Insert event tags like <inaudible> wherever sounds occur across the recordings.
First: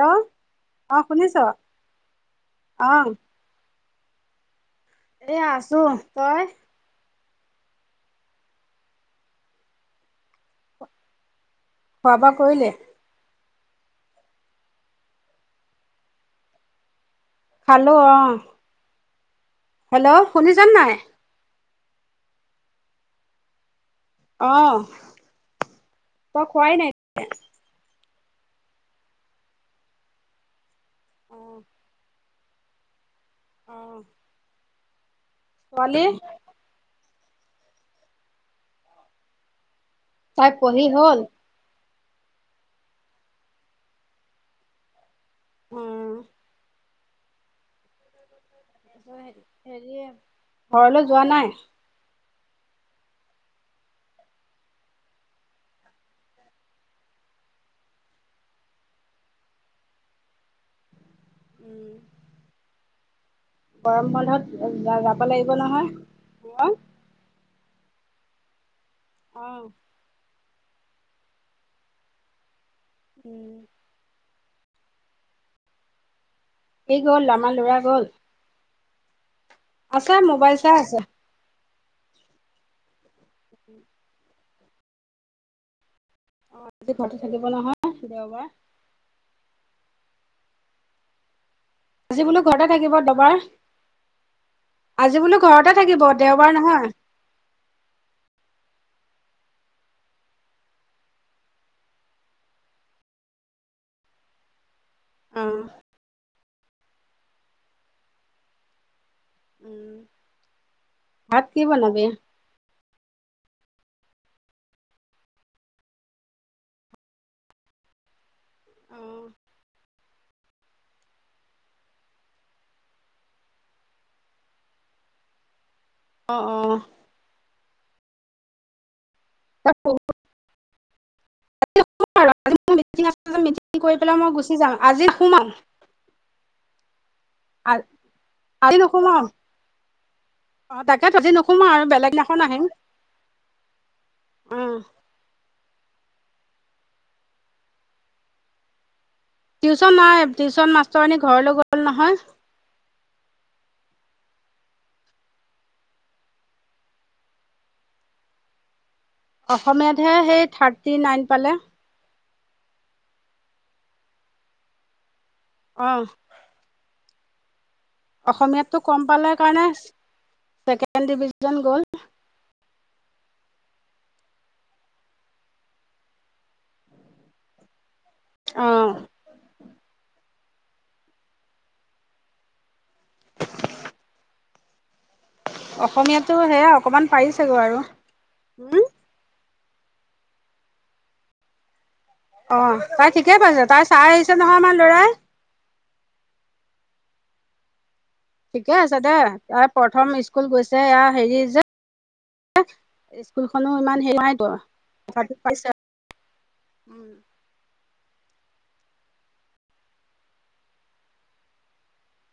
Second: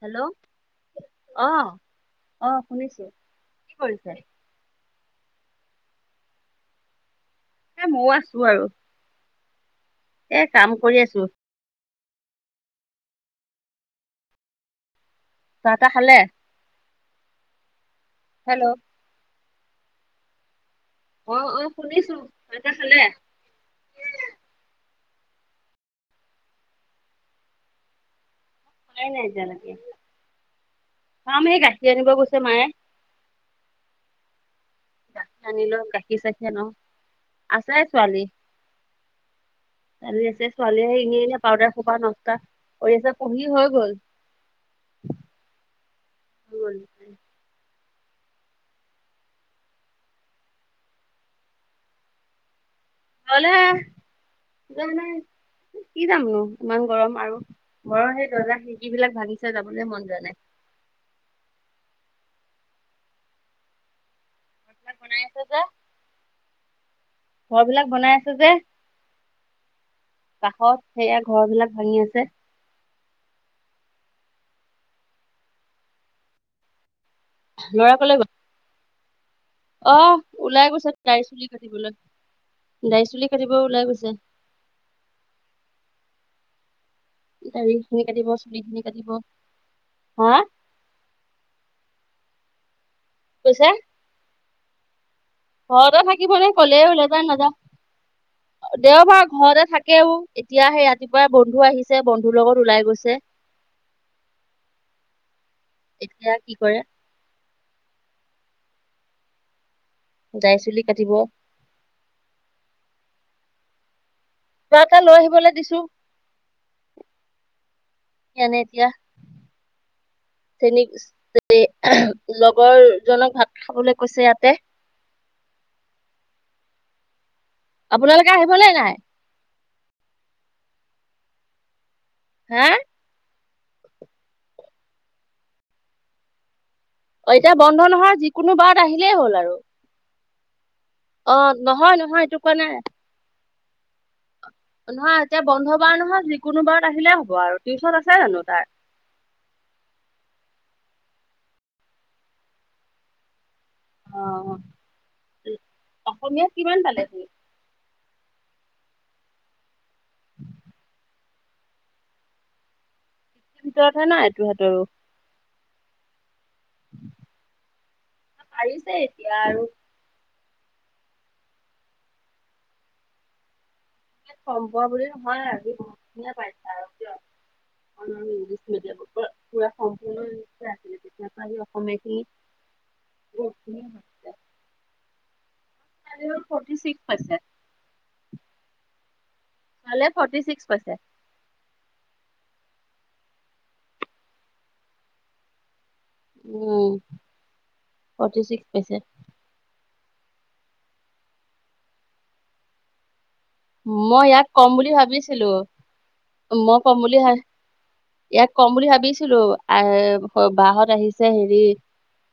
Hello, অ শুনিছ অ, অ, শুনিছো কি কৰিছে? এ আছো তই? এ মও আছো আৰু। এ কাম কৰি আছো। খোৱা বোৱা কৰিলে। চাহ তাহ খালে? খালো অ- হেল্ল'- হেল্ল' শুনিছনে নাই? অ অ শুনিছো চাহ তাহ খালে? অ তই খোৱাই নাই? খোৱাই নাই এতিযা লৈকে অ মা মানে গাখীৰ আনিব গৈছে মায়ে- অ গাখীৰ আনিলো গাখীৰ চাখিৰ আনো, আছে ছোৱালী। চালি তাই আছে, পঢ়ি ছোৱালী আহি হ'ল এনে এনে পাউদাৰ সোপা নষ্টা কৰি আছে পঢ়ি হৈ গল। অম হয় হেৰি ঘৰলৈ যোৱা নাই? ঘৰলে যোৱা নাই কি যামনো ইমান গৰম আৰু ঘৰৰ সেই দৰ্জা খিৰিকী বিলাক ভাঙিচে যাবলৈ মন যোৱা নাই। উম গৰম বন্ধত যা ঘৰ বিলাক বনাই যাব আছে লাগিব যে নহয় ঘত- ঘৰ বিলাক বনাই আছে যে। অ'। কাষত সেয়া ঘৰ বিলাক ভাঙি আছে। উম। সি গ'ল আমাৰ ল'ৰা গল। অ আছে মোবাইল ওলাই চাই গৈছে আছে দাৰি চুলি কাটিবলৈ দাৰি চুলি কাটিব ওলাই গৈছে। অ আজি ঘৰতে থাকিব দাৰি নহয় খিনি কাটিব দেওবাৰ চুলি খিনি কাটিব হা, আজি বোলো ঘৰতে থাকিব দেওবাৰ কৈছে আজি বোলো ঘৰতে থাকিব দেওবাৰ নহয়। নাই নাযাও। দেওবাৰ ঘৰতে থাকেও এতিয়া সেই ৰাতিপুৱাই বন্ধু আহিছে বন্ধুৰ লগত ওলাই গৈছে। <unintelligible> আহ এয়া কি কৰে? উম। দাৰি চুলি কাটিব। ভাত কি বনাবি? কিবা এটা লৈ আহিবলে দিছো। এনে এতিয়া চেনী লগৰ জনক ভাত খাবলৈ কৈছে ইয়াতে। অ, অ। আপোনালোকে আহিবলে নাই <unintelligible> হে? মিটি আছে যে মিটিং কৰি পেলাই মই গুচি যাম, আজি শুম আও। অ', এতিয়া বন্ধ নহয় যিকোনো আজি বাৰত আহিলেই নোসোমাও হ'ল আৰু অ', তাকে আজি অ নোসোমাওঁ আৰু নহয় নহয় এইটো বেলেগদিনাখন কোৱা আহিম, নাই উ'ম। নহয় এতিয়া বন্ধ বাৰ নহয়, যিকোনো বাৰত আহিলে হ'ব আৰু টিউচন আছে জানো তাৰ? টিউশন নাই টিউশচন মাষ্টৰনী ঘৰলৈ গ'ল নহয়। অ অসমীয়াত কিমান পালে পৰীয়ে? অসমীয়াতহে সেই থাৰ্টি নাইন পালে। ভিতৰতহে ন এটোহতৰো অ'। অসমীয়াটো পাৰিছে কম পালে এতিয়া আৰু কাৰণে ছেকেণ্ড ডিভিজন গ'ল। কমপোৱা বুলি নহয় আৰু বহুত খিনিয়ে পাইছে আৰু দিয়ক। ইংলিছ অ মিডিয়ামৰ পৰা পুৰা। সম্পুৰ্ণ আছিলে তেতিয়াৰ পৰা সি অসমীয়াখিনি বহুতখিনি। অসমীয়াটো সেয়া ফৰ্টি ছিক্স অকমান পাইছে পাৰিছেগৈ আৰু উম ভালে ফৰ্টি ছিক্স পাইছে। অ', তাই ঠিকে পাইছে, তাইক চাই আহিছে নহয় আমাৰ লৰাই। উ'ম। ফৰ্টি ছিক্স ঠিকে পাইছে আছে দে তাই প্ৰথম স্কুল গৈছে এয়া হেৰি যে। স্কুলখনো ইমান হেৰি মই ইয়াক নাইতো কম বুলি তথাপি ভাবিছিলো পাইছে। মই ক'ম বুলি হে ইয়াক কম বুলি ভাবিছিলো এ বাহত আহিছে হেৰি।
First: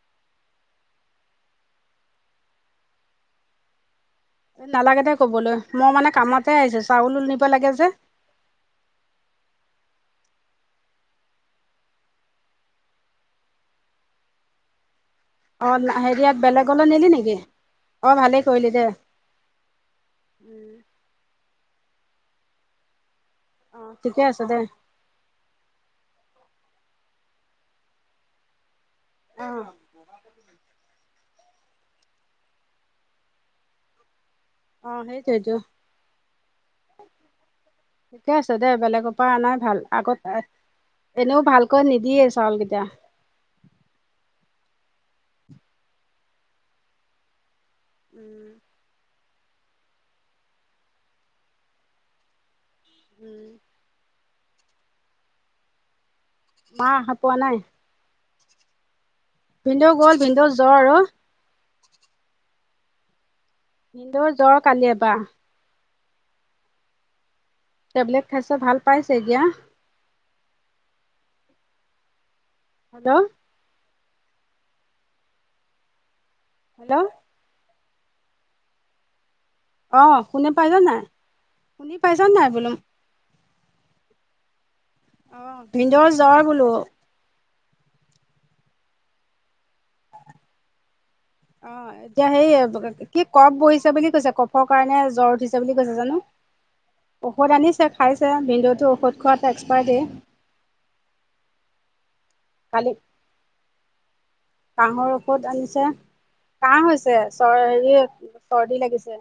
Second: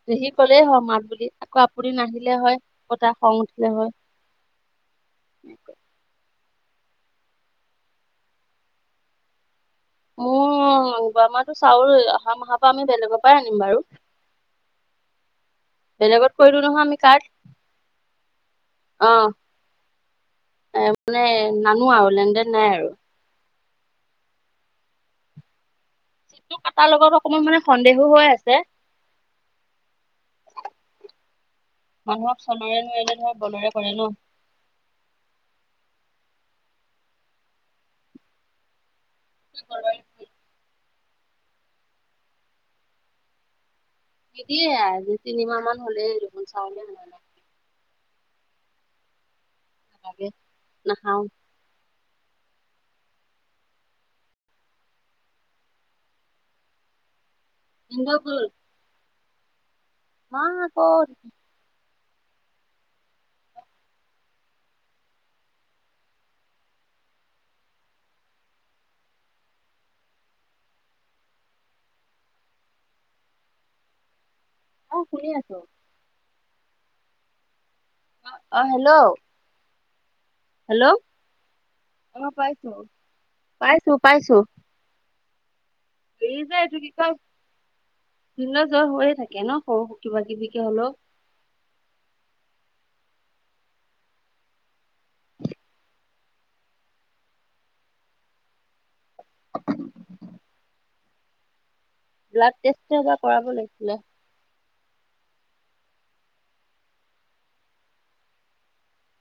পেহীক কলেই হয় মাত বুলি আকৌ আপুনি নাহিলে হয়, আকৌ তাৰ খং উঠিলে হয়। নালাগে দে কবলৈ মই মানে কামতে আহিছো চাউলো নিব লাগে যে। মোৰ যোৱামাহটো চাউল অহা মাহৰ পৰা আমি বেলেগৰ পৰাই আনিম বাৰু। <unintelligible> অ', লা বেলেগত সেৰিয়াত কৰিলো নহয় বেলেগলৈ আমি নিলি কাৰ্ড নেকি অ', ভালেই কৰিলি দে। অ এ মানে নানো আৰু লেন- দেন নাই আৰু অ', ঠিকে আছে দে। চিটটো কটাৰ লগত অকমান মানে সন্দেহো হৈ আছে। অহ মানুহক চনৰে নোৱাৰিলে ধৰক বলেৰে কৰে ন। অ', সেইটোৱে টো থিকে আছে দে বেলেগক পৰা নাই ভাল আগত এনেও ভালকৈ নিদিয়ে চাউলকেইটা। নিদিয়ে দুই, তিনিমাহ মান হলেই দেখোন চাউলে দিয়া নাই। উম নাখাওঁ। উম মা হাতোৱা নাই। এঞ্জয়কুল ভিনদেউ গ'ল। মা ভিনদেউ জ্বৰ অ ক'ত মোৰ জ্বৰ কালিয়ে পা। টেবলেট খাইছা ভাল পাইছে এতিয়া। হেল্লো আৰু শুনি আছো। হেল্ল'- অ হেল্ল' অ শুনি পাইছ হেল্ল' অ', নাই? শুনি পাইছ নাই পাইছো। বোলো। পাইছো পাইছো। অ ভিনদেউ - এৰি যে এইটো কি কয় ভিনদেউ জ্বৰ হৈয়ে থাকে ন সৰু কিবা কিবিকে হলেও। অ এতিয়া সেই- কি কফ বহিছে বুলি কৈছে কফৰ কাৰণে জ্বৰ উঠিছে বুলি কৈছে জানো। ঔষধ আনিছে খাইছে ভিনদেউতো ঔষধ খোৱাত এক্সপায়। ব্লাড টেষ্ট কালি এবাৰ কৰাব লাগিছিলে। কাঁহৰ ঔষধ আনিছে। কাহ হৈছে চৰ হেৰি চৰ্দি লাগিছে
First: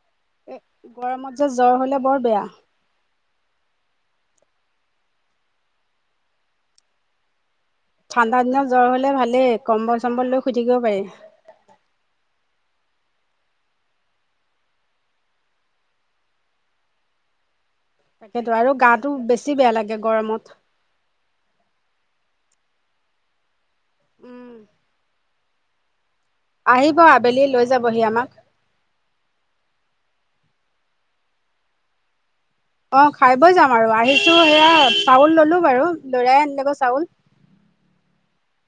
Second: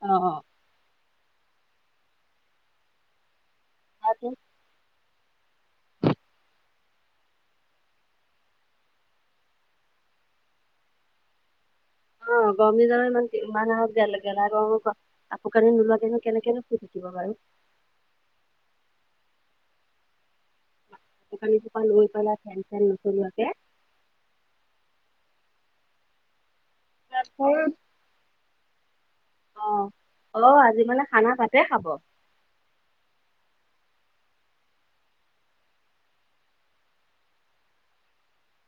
অ, অ, এ গৰমত যে জ্বৰ হলে বৰ বেয়া। আৰু ঠাণ্ডা দিনত জ্বৰ হলে ভালেই কম্বল চম্বল লৈ শুই থাকিব পাৰি। অ, গৰম দিনত য ইমান ইমান আহক গেল গেলা আৰু কাপোৰ কানি নোলোৱাকে কেনেকৈ শুই থাকিবা বাৰু। তাকেতো আৰু গাতো বেছি বেয়া লাগে গৰমত। শোকানী চোকান ল পেলাই ফেন চেন নচলোৱাকে, উম, আহিব আবেলি লৈ যাবহি আমাক। অ' আজি মানে খানা তাতে খাব। অ' খাই বৈ যাম আৰু আহিছো সেয়া চাউল ললো বাৰু লৰাই আনিলে চাউল।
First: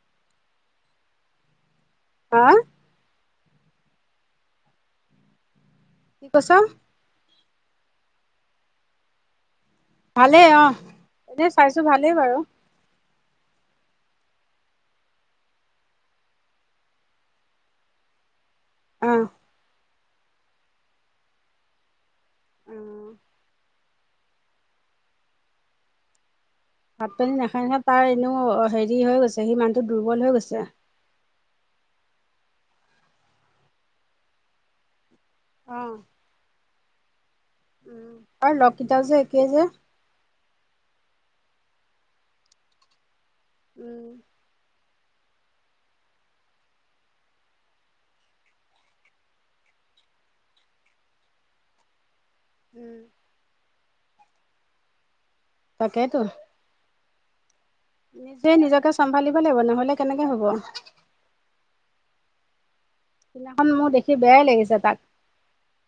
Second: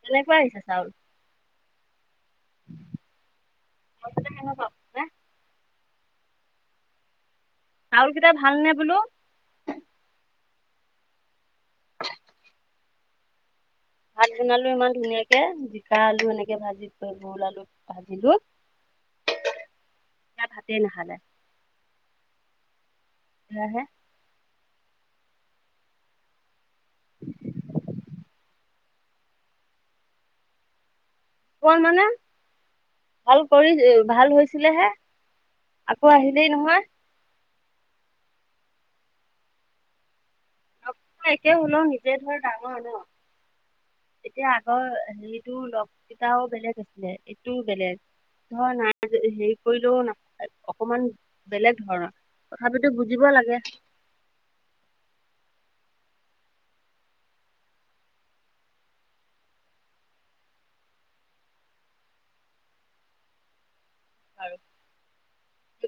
কেনেকে আহিছা চাউল? হা? ম পাপ <unintelligible> কি কৈছ? চাউল কেইটা ভাল নে বোলো? ভালেই অ' এনে চাইছো ভালেই বাৰু। ভাত বনালো ইমান ধুনীয়াকে, জিকা আলু এনেকে ভাজি থৈ ভোল আলু ভাজিলো। অ', ইয়াত ভাতেই নাখালে। অহ, <unintelligible> ভাত পানী নাখায় নহয় তাৰ এনেও হেৰি হৈ গৈছে সি মানুহ টো দুৰ্বল হৈ গৈছে। অমান মানে ভাল কৰি ভাল হৈছিলেহে। অ আকৌ আহিলেই নহয়। উম আৰু লগকিতা যে একেই যে। একে ওলও নিজে ধৰ ডাঙৰ ন' উম এতিয়া আগৰ হেৰিতটো লগ কেইতাও বেলেগ আছিলে এইটোও বেলেগ। ধৰ ন' হেৰি কৰিলেও ন' অকমান বেলেগ ধৰণৰ। তথাপিতো উম বুজিব লাগে। তাকেতো। নিজে নিজকে চম্ভালিব লাগিব নহলে কেনেকে হব। সিনাখন মোৰ দেখি বেয়াই আৰু লাগিছে তাক।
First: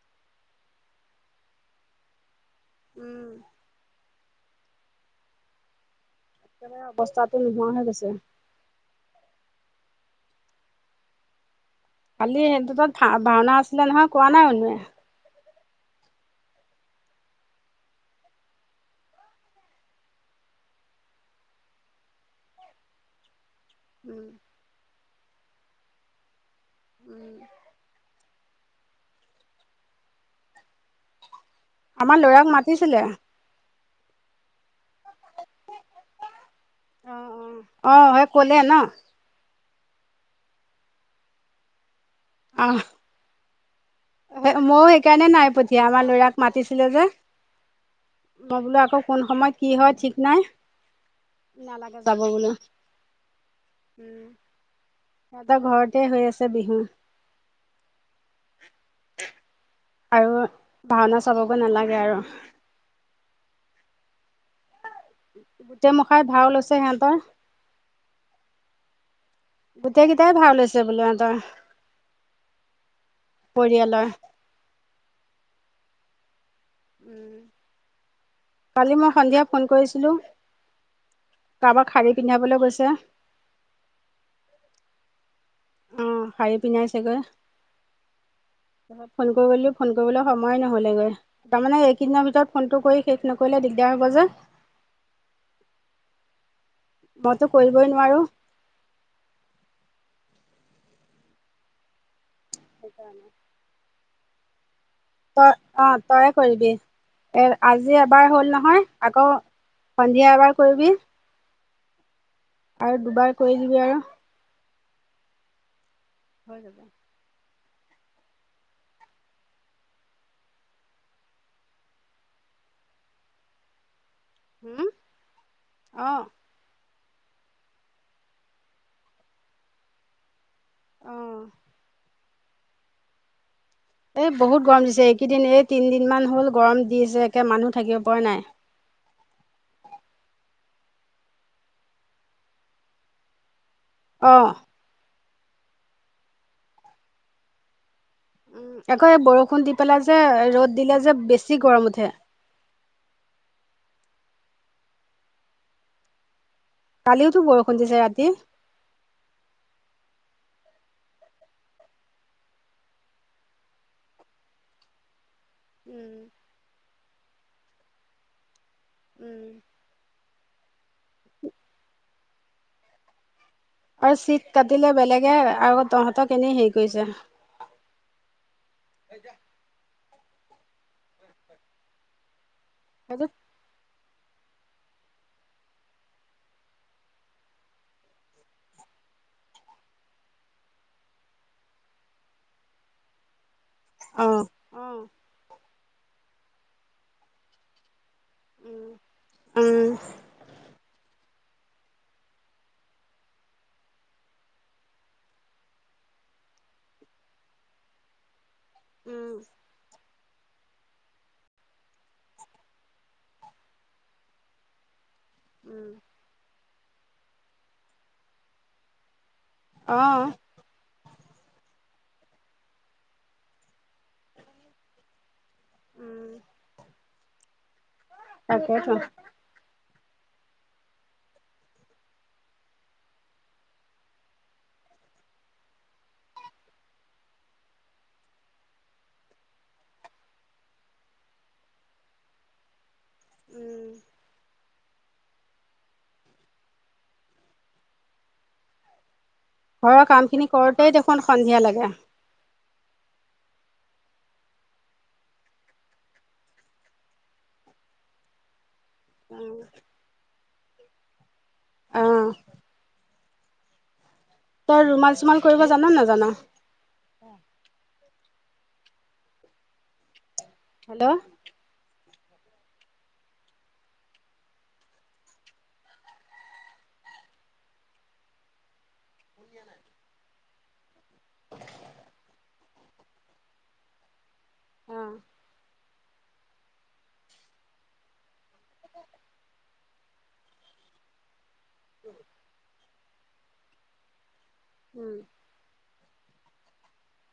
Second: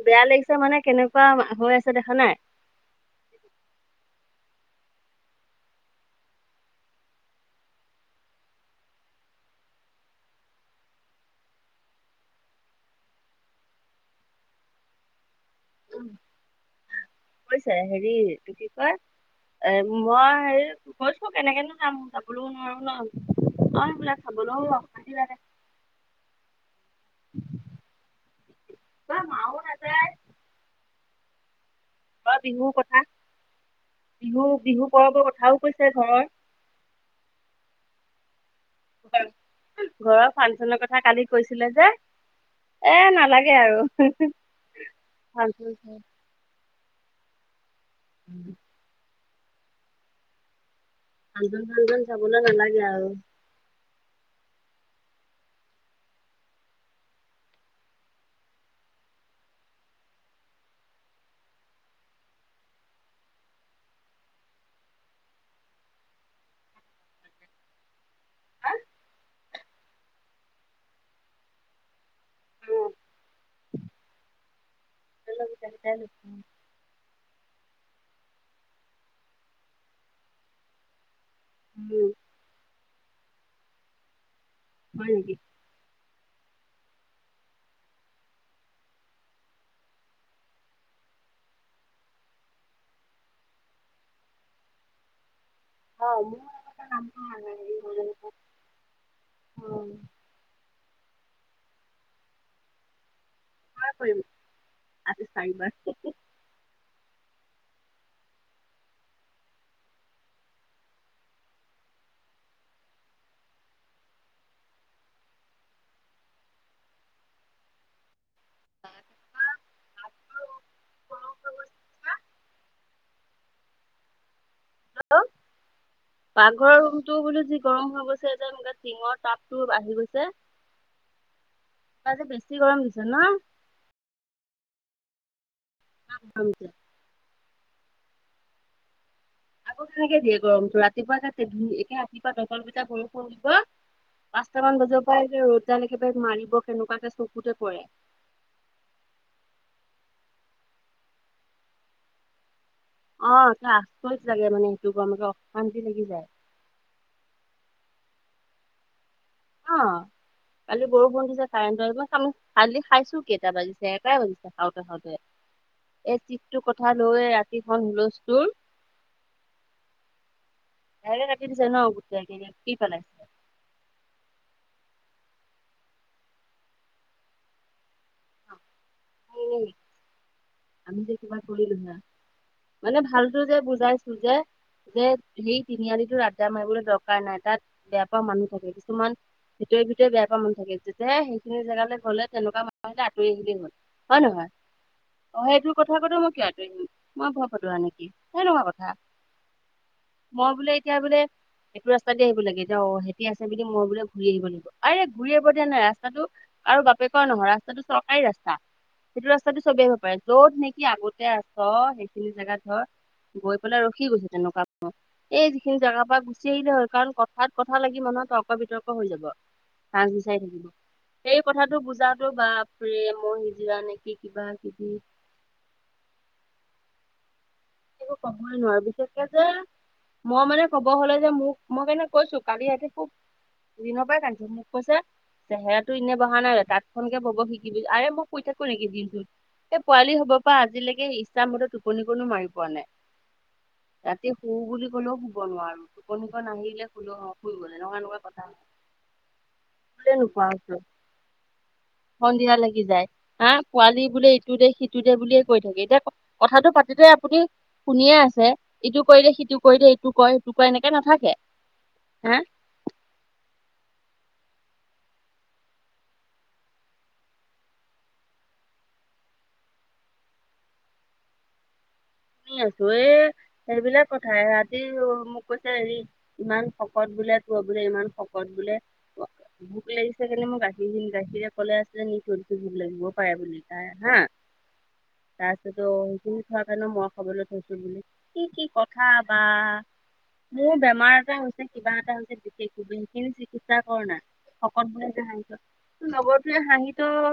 বেয়া লাগিছে মানে কেনেকুৱা হৈ আছে দেখা নাই? উম, অৱস্থাটো নোহোৱা হৈ গৈছে। কালি সেইটো তাত ভা-ভাওনা আছিলে নহয় কোৱা নাই এনেয়ে? কৈছে হেৰি তো কি কয়? এ মই হেৰি কৈছো কেনেকেনো যাম যাবলৈও নোৱাৰো ন' অ', সেইবিলাগ খাবলেও অশান্তি লাগে। উম <unintelligible> আমাৰ বা ল'ৰাক বিহুৰ মাতিছিলে কথা বিহু-বিহু পৰৱৰ কথাও কৈছে ঘৰৰ অ, সেই ক'লে ন। ঘৰৰ ফাংচনৰ কথা কালি কৈছিলে যে। অ'। এ নালাগে আৰু। ময়ো এইকাৰণে নাই ফাংচন পঠিয়া আমাৰ লৰাক মাতিছিলে যে। মই বোলো আকৌ কোন সময়ত কি হয় ঠিক নাই। নালাগে ফাংচন-চাংচন চাবলে নেলাগে আৰু। উম, সিহতৰ ঘৰতে হৈ আছে বিহু। আৰু ভাওনা চাবগে নালাগে আৰু। গোটেই মোখাই ভাও লৈছে সিহঁতৰ। গোটেইকেইটাই ভাও লৈছে বোলে সিহঁতৰ। উম, পৰিয়ালৰ <unintelligible> উম, কালি মই সন্ধিয়া ফোন কৰিছিলোঁ। কাৰোবাক উম, শাৰী পিন্ধাবলৈ গৈছে। হয় নিকি? অ', শাৰী পিন্ধাইচে গৈ। <unintelligible> ফোন কৰিব দিলো, ফোন কৰিবলৈ সময় নহ'লেগৈ। তাৰমানে এইকেইদিনৰ ভিতৰত ফোনটো কৰি শেষ নকৰিলে দিগদাৰ হব যে। অ', মইতো মোৰ কৰিবই নোৱাৰোঁ <unintelligible> অ'। সেইকাৰণে। কৰিম আজি তই, চাৰিবাৰ। অ' তই কৰিবি, এ আজি এবাৰ হ'ল নহয় আকৌ সন্ধিয়া এবাৰ কৰিবি। আৰু দুবাৰ কৰি দিবি আৰু হৈ যাব। হুম হেল্ল, অঁ পাকঘৰ টো বোলো যি গৰম হৈ গৈছে যেন টিঙৰ তাপতো আহি গৈছে। অ'। আজি বেছি গৰম দিছে ন? এ বহুত গৰম দিছে এইকেইদিন, এই তিনিদিন মান হ'ল গৰম দিছে একে মানুহ থাকিব পৰা নাই। আকৌ কেনেকে দিয়ে গৰমটো, ৰাতিপুৱাতে একে ৰাতিপুৱা দবা পিতা বৰষুণ দিব অঁ পাঁছটামান বজাৰ পৰাই যে ৰ'দ দাল একেবাৰে মাৰিব সেনেকুৱাকে চকুতে পৰে। আকৌ এই বৰষুণ দি পেলাই যে, ৰ'দ দিলে যে বেছি গৰম উঠে। অ', চা <unintelligible> মানে সেইটো গমে অশান্তি লাগি যায়। কালিওতো বৰষুণ দিছে ৰাতি। অ', কালি বৰষুণ দিছে কাৰেণ্ট, মই চালো কালি খাইছো কেইটা বাজিছে এটাই বাজিছে খাওঁতে খাওঁতে। এই চিটটো কথা লৈ ৰাতিখন হুলস্থুৰ। উম। হে ৰাটি দিছে ন গোটেই, কি পেলে? আৰু চিট কাটিলে বেলেগে আৰু তহঁতক এনেই হেৰি কৰিছে। উম। আমি যে কিবা কৰিলো হে, মানে সেইটো ভালতো যে বুজাইছো যে যে সেই তিনিআলিটো আড্ডামাৰিবলৈ দৰকাৰ নাই, তাত বেয়া পোৱা মানুহ থাকে কিছুমান ভিতৰে ভিতৰে বেয়া পোৱা মানুহ থাকে। যেতিয়া সেইখিনি জেগালে গলে তেনেকুৱা মানুহ আহিলে আঁতৰি আহিলে হ'ল। হয় নহয়? অ', সেইটো কথা কওতে মই কি আতৰিম, মই ভয় পদোৱা নিকি সনেকুৱা কথা। উম। উম। মই বোলে এতিয়া বোলে এইটো ৰাস্তা দি আহিব লাগে এতিয়া অ' সেতি আছে বুলি মই বোলে ঘূৰি আহিব লাগিব, আৰে ঘূৰি আহব দিয়া নাই ৰাস্তাটো আৰু বাপেকৰ নহয় ৰাস্তাটো চৰকাৰী ৰাস্তা সেইটো উম, ৰাস্তাটো চবেই হব পাৰে। য'ত নেকি আগতে আছ সেইখিনি জেগাত ধৰ গৈ পেলাই ৰখি গৈছে তেনেকুৱা এই যিখিনি উম। জেগাৰ পৰা গুচি আহিলে হল কাৰণ ক ঠাত কথা লাগি মানুহৰ তৰ্ক বিতৰ্ক হৈ যাব মাজ অ', বিচাৰি থাকিবি। সেই কথাটো বুজাতো বাপৰে, মই সিজিৰা নিকি কিবা-কিবি। উম। একো ক'বই নোৱাৰো তাকেতো। বিশেষকে যে, মই মানে কব হলে যে মোক মই কাৰণে কৈছো কালি ৰাতি খুব দিনৰ পৰা কান্দিছে মোক কৈছে চেহেৰাটো এনে বহা নাই তাতখনকে বব শিকিবি আৰে মই শুই থাকো নেকি দিনটোত। এ পোৱালি হব পৰা আজিলৈকে ইচ্ছামতে টোপনি কনো মাৰিব- পোৱা নাই ৰাতি শু বুলি কলেও শুব নোৱাৰো। টোপনিখন আহিলে শুল হ শুই গ'ল এনেকুৱা এনেকুৱা কথা। ঘৰৰ শুবলে কাম নোপোৱা খিনি হৈছো কৰোতে দেখোন সন্ধিয়া লাগে। সন্ধিয়া লাগি যায়। হা পোৱালি বোলে ইটো দে সিটো দে বুলিয়ে কৈ থাকে এতিয়া কথাটো পাতিদে আপুনি শুনিয়ে আছে ইটো কৰি দিয়ে সিটো কৰি দে ইটো কয় সেইটো কয় এনেকে নাথাকে অ', হা তই ৰুমাল চোমাল কৰিব জানা নাজানা? হেল্ল' শুনি আছো এ সেইবিলাক কথাই ৰাতি মোক কৈছে হেৰি ইমান শকত বোলে ক বোলে ইমান শকত বোলে। ভোক লাগিছে কেনে মই গাখীৰ দিম গাখীৰে কলে আছিলে নি শুধ লাগিবও পাৰে বুলি তাই হা অ', তাৰপিছতো শুই উঠা কাৰণে মখ- কবলৈ থৈছো বুলি, কি কি কথা বা মোৰ বেমাৰ এটা হৈছ- কিবা এটা হৈছে বিশেষ <unintelligible> চিকিৎসা কৰ না শকত বুলি উম। যে হাঁহিছ। লগৰটোৱে হাঁহি ত